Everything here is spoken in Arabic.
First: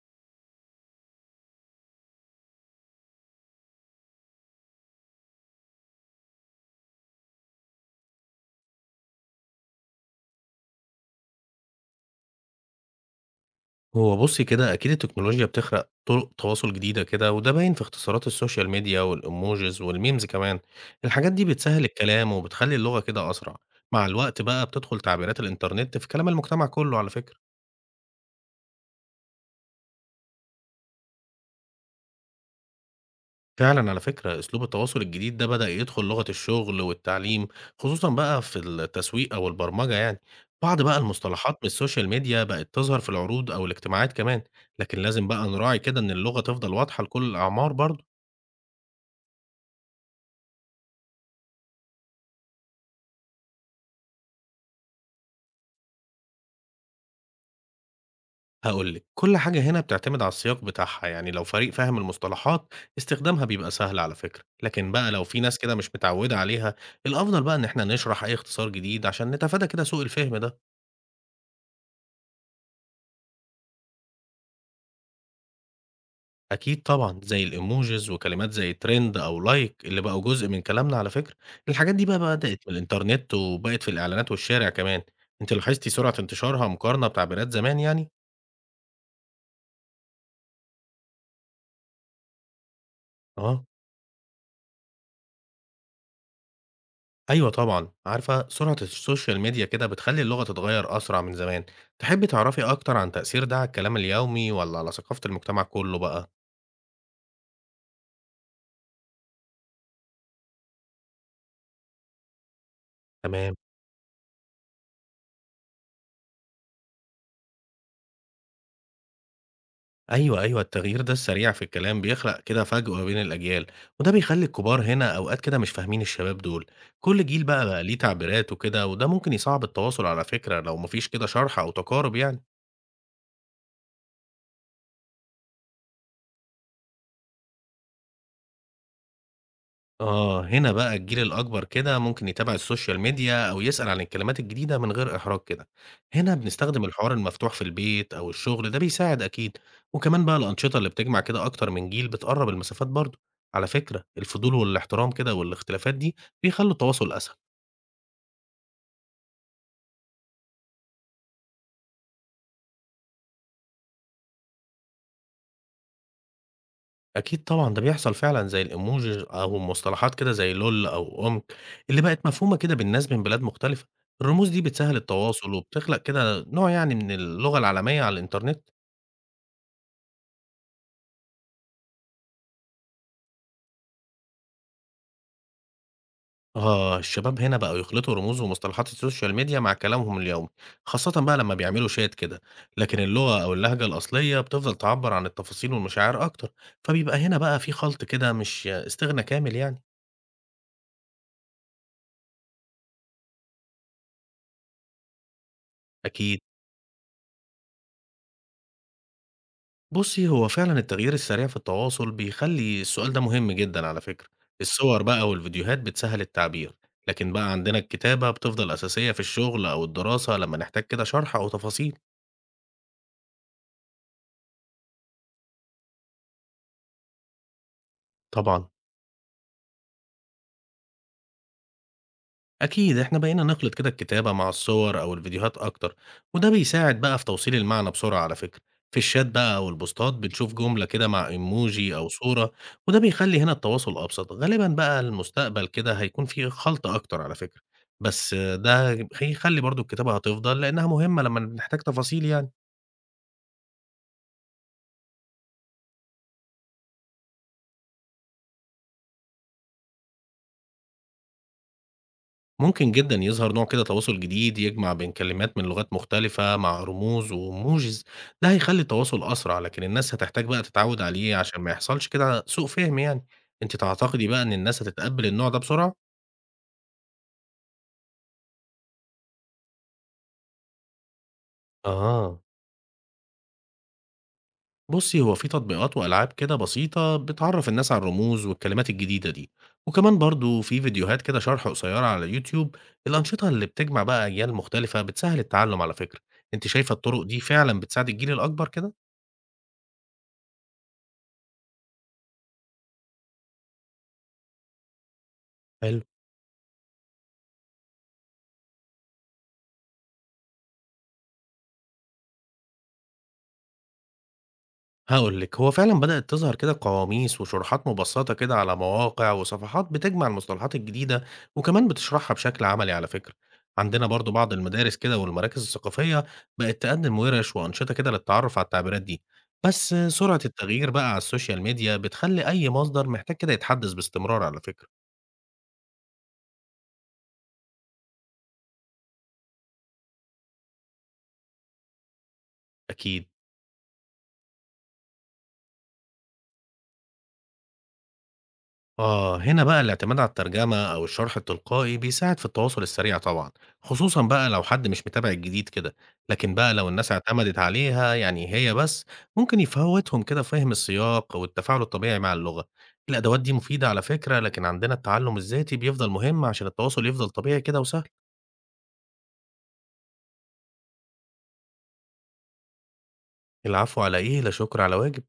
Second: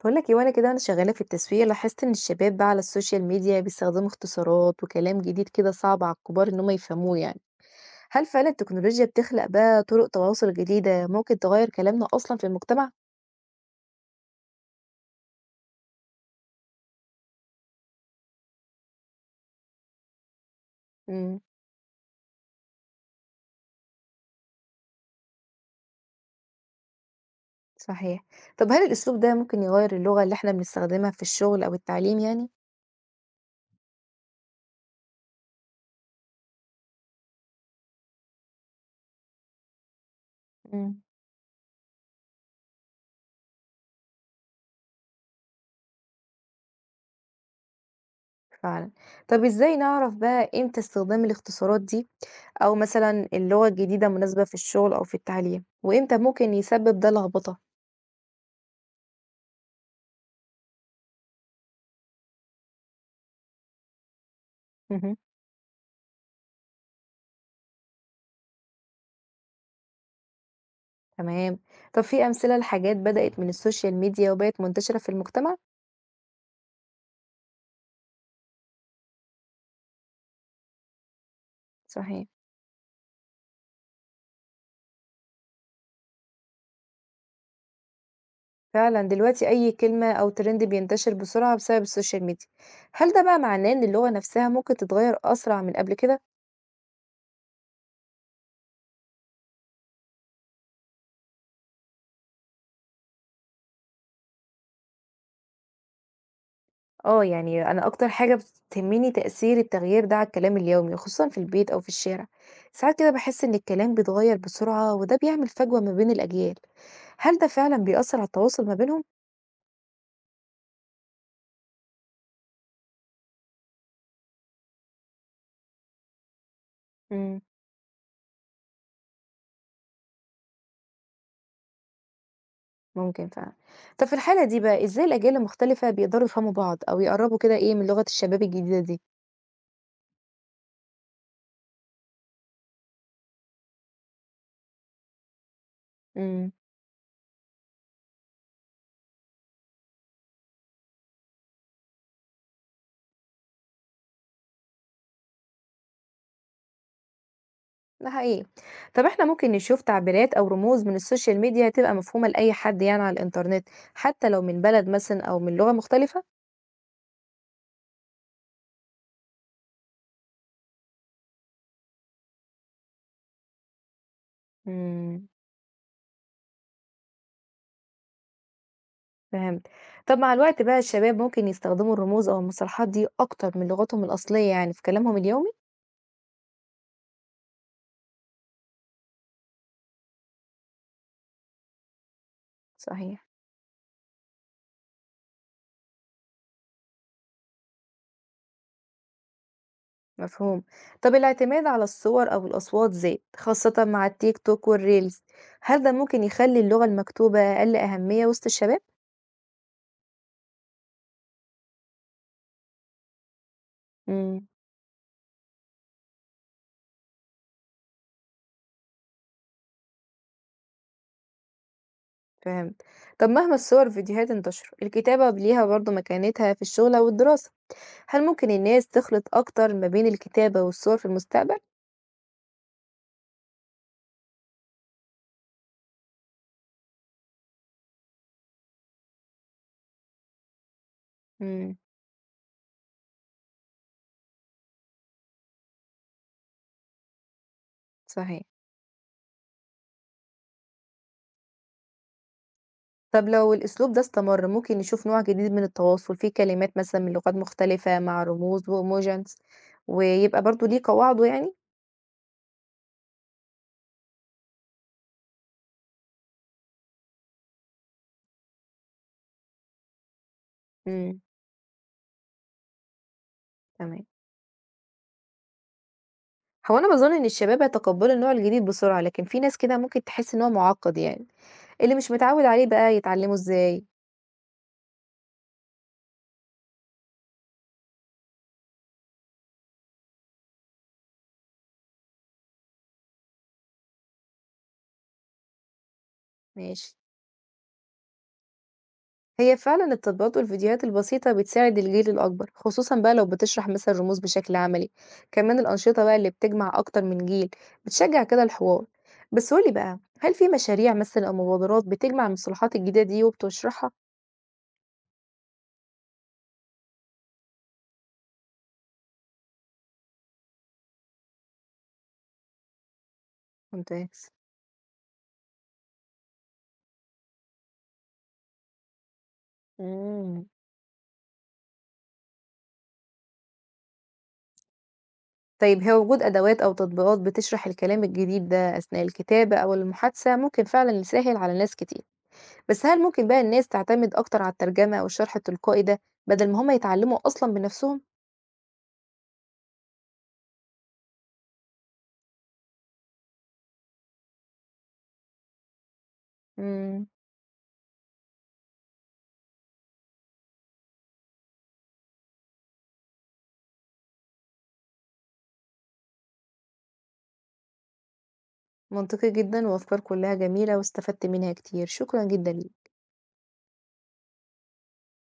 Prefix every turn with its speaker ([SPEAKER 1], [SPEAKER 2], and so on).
[SPEAKER 1] باقول لك إيه، وأنا كده وأنا شغّالة في التسويق لاحظت إن الشباب بقى على السوشيال ميديا بيستخدموا اختصارات وكلام جديد كده صعب على الكبار إن هم يفهموه يعني، هل فعلًا التكنولوجيا بتخلق بقى طرق تواصل جديدة ممكن تغيّر كلامنا أصلًا في المجتمع؟
[SPEAKER 2] هو بُصّي كده، أكيد التكنولوجيا بتخلق طُرق تواصل جديدة كده، وده باين في اختصارات السوشيال ميديا والemojis والmemes كمان. الحاجات
[SPEAKER 1] إمم،
[SPEAKER 2] دي بتسهّل الكلام وبتخلّي اللغة كده أسرع. مع الوقت بقى بتدخل تعبيرات الإنترنت في كلام المجتمع كُلّه على فكرة.
[SPEAKER 1] صحيح، طب هل الأسلوب ده ممكن يغيّر اللغة اللي إحنا بنستخدمها في الشغل أو التعليم يعني؟
[SPEAKER 2] فعلًا على فكرة أسلوب التواصل الجديد ده بدأ يدخل لغة الشغل والتعليم، خصوصًا بقى في التسويق أو البرمجة يعني. بعض
[SPEAKER 1] إمم،
[SPEAKER 2] بقى المصطلحات من السوشيال ميديا بقت تظهر في العروض أو الاجتماعات كمان، لكن لازم بقى نراعي كده إن اللغة تفضل واضحة لكل الأعمار برضه.
[SPEAKER 1] فعلًا، طب إزاي نعرف بقى إمتى استخدام الاختصارات دي أو مثلًا اللغة الجديدة مناسبة في الشغل أو في التعليم، وإمتى ممكن يسبب ده لخبطة؟
[SPEAKER 2] هاقول لِك، كل حاجة هنا بتعتمد على السياق بتاعها، يعني لو فريق فاهم المصطلحات استخدامها بيبقى سهل على فكرة، لكن بقى
[SPEAKER 1] اهم.
[SPEAKER 2] لو في ناس كده مش متعودة عليها، الأفضل بقى إن إحنا نشرح أي اختصار جديد عشان نتفادى كده سوء الفهم ده،
[SPEAKER 1] تمام. طب في أمثلة لحاجات بدأت من السوشيال ميديا وبقت منتشرة في المجتمع؟
[SPEAKER 2] أكيد طبعًا زي الإيموجيز وكلمات زي ترند أو لايك اللي بقوا جزء من كلامنا على فكرة، الحاجات دي بقى
[SPEAKER 1] صحيح.
[SPEAKER 2] بدأت من الإنترنت وبقت في الإعلانات والشارع كمان، أنتِ لاحظتِ سرعة انتشارها مقارنة بتعبيرات زمان يعني؟
[SPEAKER 1] فعلا دلوقتي أي كلمة أو ترند بينتشر بسرعة بسبب السوشيال ميديا. هل ده بقى
[SPEAKER 2] آه.
[SPEAKER 1] معناه إن اللغة نفسها ممكن تتغير أسرع من قبل كده؟
[SPEAKER 2] أيوه طبعًا، عارفة سرعة السوشيال ميديا كده بتخلّي اللغة تتغيّر أسرع من زمان، تحبّي تعرفي أكتر عن تأثير ده على الكلام اليومي والّا على ثقافة المجتمع كلّه بقى؟
[SPEAKER 1] اه، يعني أنا أكتر حاجة بتهمني تأثير التغيير ده على الكلام اليومي، خصوصا في البيت أو في الشارع. ساعات كده بحس إن
[SPEAKER 2] تمام،
[SPEAKER 1] الكلام بيتغير بسرعة وده بيعمل فجوة ما بين الأجيال. هل ده فعلا بيأثر على التواصل ما بينهم؟
[SPEAKER 2] أيوه، التغيير ده السريع في الكلام بيخلق كده فجوة بين الأجيال، وده بيخلّي الكبار هنا أوقات كده مش فاهمين الشباب دول، كل
[SPEAKER 1] مم.
[SPEAKER 2] جيل بقى ليه تعبيراته كده وده ممكن يصعّب التواصل على فكرة لو ما فيش كده شرح أو تقارب يعني.
[SPEAKER 1] ممكن فعلًا. طب في الحالة دي بقى إزاي الأجيال المختلفة بيقدروا يفهموا بعض أو يقرّبوا كده إيه من لغة الشباب الجديدة دي؟
[SPEAKER 2] آه، هنا بقى الجيل الأكبر كده ممكن يتابع السوشيال ميديا أو يسأل عن الكلمات الجديدة من غير إحراج كده. هنا
[SPEAKER 1] إمم،
[SPEAKER 2] بنستخدم الحوار المفتوح في البيت أو الشغل ده بيساعد أكيد، وكمان بقى الأنشطة اللي بتجمع كده أكتر من جيل بتقرب المسافات برضه. على فكرة الفضول والاحترام كده والاختلافات دي بيخلوا التواصل أسهل.
[SPEAKER 1] ده حقيقي. طب إحنا ممكن نشوف تعبيرات أو رموز من السوشيال ميديا تبقى مفهومة لأي حد يعني على الإنترنت، حتى لو من بلد مثلًا أو من لغة مختلفة؟
[SPEAKER 2] أكيد طبعا ده بيحصل فعلا زي الإيموجي أو مصطلحات كده زي لول أو أمك اللي بقت مفهومة كده بالناس من بلاد مختلفة. الرموز دي بتسهل
[SPEAKER 1] إمم،
[SPEAKER 2] التواصل وبتخلق كده نوع يعني من اللغة العالمية على الإنترنت.
[SPEAKER 1] فهمت. طب مع الوقت بقى الشباب ممكن يستخدموا الرموز أو المصطلحات دي أكتر من لغتهم الأصلية يعني في كلامهم اليومي؟
[SPEAKER 2] آه، الشباب هنا بقوا يخلطوا رموز ومصطلحات السوشيال ميديا مع كلامهم اليومي، خاصة بقى لما بيعملوا شات كده، لكن
[SPEAKER 1] صحيح.
[SPEAKER 2] اللغة أو اللهجة الأصلية بتفضل تعبر عن التفاصيل والمشاعر أكتر، فبيبقى هنا بقى في خلط كده مش استغنى كامل يعني،
[SPEAKER 1] مفهوم. طب الاعتماد على الصور أو الأصوات زاد، خاصة مع التيك توك والريلز، هل ده ممكن
[SPEAKER 2] أكيد.
[SPEAKER 1] يخلي اللغة المكتوبة أقل أهمية وسط الشباب؟
[SPEAKER 2] بُصّي، هو فعلًا التغيير السريع في التواصل بيخلّي السؤال ده مهم جدًا على فكرة،
[SPEAKER 1] إمم،
[SPEAKER 2] الصور بقى والفيديوهات بتسهّل التعبير، لكن بقى عندنا الكتابة بتفضل أساسية في الشغل أو الدراسة لما نحتاج كده شرح أو تفاصيل،
[SPEAKER 1] فهمت. طب مهما الصور والفيديوهات انتشروا، الكتابة ليها برضه مكانتها في الشغل أو الدراسة، هل ممكن
[SPEAKER 2] طبعًا.
[SPEAKER 1] الناس تخلط أكتر ما بين الكتابة والصور في المستقبل؟
[SPEAKER 2] أكيد إحنا بقينا نخلط كده الكتابة مع الصور أو الفيديوهات أكتر وده بيساعد بقى في توصيل المعنى بسرعة على فكرة. في الشات بقى أو البوستات بنشوف جملة كده مع
[SPEAKER 1] إمم،
[SPEAKER 2] إيموجي أو صورة، وده بيخلي هنا التواصل أبسط. غالبا بقى المستقبل كده هيكون فيه خلط أكتر على فكرة، بس
[SPEAKER 1] صحيح.
[SPEAKER 2] ده هيخلي برضو الكتابة هتفضل لأنها مهمة لما نحتاج تفاصيل يعني.
[SPEAKER 1] طب لو الأسلوب ده استمر، ممكن نشوف نوع جديد من التواصل فيه كلمات مثلًا من لغات مختلفة مع رموز وإيموجينز، ويبقى برضه ليه قواعده يعني؟
[SPEAKER 2] ممكن جدًا يظهر نوع كده تواصل جديد يجمع بين كلمات من لغات مختلفة مع رموز وemojis. ده هيخلّي التواصل أسرع، لكن الناس هتحتاج بقى تتعوّد
[SPEAKER 1] إمم،
[SPEAKER 2] عليه عشان ما يحصلش كده سوء فهم يعني. أنتِ
[SPEAKER 1] تمام.
[SPEAKER 2] تعتقدي بقى إن الناس هتتقبّل النوع ده بسرعة؟
[SPEAKER 1] هو أنا باظُن إن الشباب يتقبّلوا النوع الجديد بسرعة، لكن في ناس كده ممكن تحس إن هو مُعقّد يعني، اللي مش
[SPEAKER 2] آه.
[SPEAKER 1] متعوّد عليه بقى يتعلّمه إزاي؟
[SPEAKER 2] بُصّي، هو في تطبيقات وألعاب كده بسيطة بتعرّف الناس على الرموز والكلمات الجديدة دي، وكمان برضه في فيديوهات كده شرح قصيرة على اليوتيوب، الأنشطة اللي بتجمع بقى أجيال مختلفة بتسهّل التعلُّم على فكرة. أنتِ
[SPEAKER 1] ماشي،
[SPEAKER 2] شايفة الطُرق دي فعلًا بتساعد الجيل الأكبر كده؟
[SPEAKER 1] هي فعلًا التطبيقات والفيديوهات البسيطة بتساعد الجيل الأكبر، خصوصًا بقى لو بتشرح مثلًا الرموز بشكل عملي، كمان
[SPEAKER 2] حلو.
[SPEAKER 1] الأنشطة بقى اللي بتجمع أكتر من جيل، بتشجّع كده الحوار. بس قُل لي بقى، هل في مشاريع مثلًا أو مبادرات بتجمع المصطلحات الجديدة دي وبتشرحها؟
[SPEAKER 2] هاقول لِك، هو فعلًا بدأت تظهر كده قواميس وشروحات مبسّطة كده على مواقع وصفحات بتجمع المصطلحات الجديدة، وكمان بتشرحها بشكل عملي على فكرة. عندنا
[SPEAKER 1] ممتاز.
[SPEAKER 2] برضه بعض المدارس كده والمراكز الثقافية بقت تقدم وِرَش وأنشطة كده للتعرُّف على التعبيرات دي. بس سرعة
[SPEAKER 1] إمم.
[SPEAKER 2] التغيير بقى على السوشيال ميديا بتخلّي أي مصدر محتاج كده يتحدّث باستمرار على فكرة،
[SPEAKER 1] طيب هو وجود أدوات أو تطبيقات بتشرح الكلام الجديد ده أثناء الكتابة أو المحادثة ممكن فعلا يسهل على ناس كتير، بس هل
[SPEAKER 2] أكيد.
[SPEAKER 1] ممكن بقى الناس تعتمد أكتر على الترجمة أو الشرح التلقائي ده بدل ما هما يتعلموا أصلا بنفسهم؟
[SPEAKER 2] آه، هنا بقى الاعتماد على الترجمة أو الشرح التلقائي بيساعد في التواصل السريع طبعا، خصوصا بقى لو حد مش متابع الجديد كده، لكن بقى لو
[SPEAKER 1] مم.
[SPEAKER 2] الناس اعتمدت عليها يعني هي بس ممكن يفوتهم كده فهم السياق والتفاعل الطبيعي مع اللغة. الأدوات دي مفيدة على فكرة، لكن عندنا التعلم الذاتي بيفضل مهم عشان التواصل يفضل طبيعي كده وسهل.
[SPEAKER 1] منطقي جدا وأفكار كلها جميلة واستفدت منها كتير، شكرا جدا ليك.
[SPEAKER 2] العفو، على إيه، لا شكر على واجب.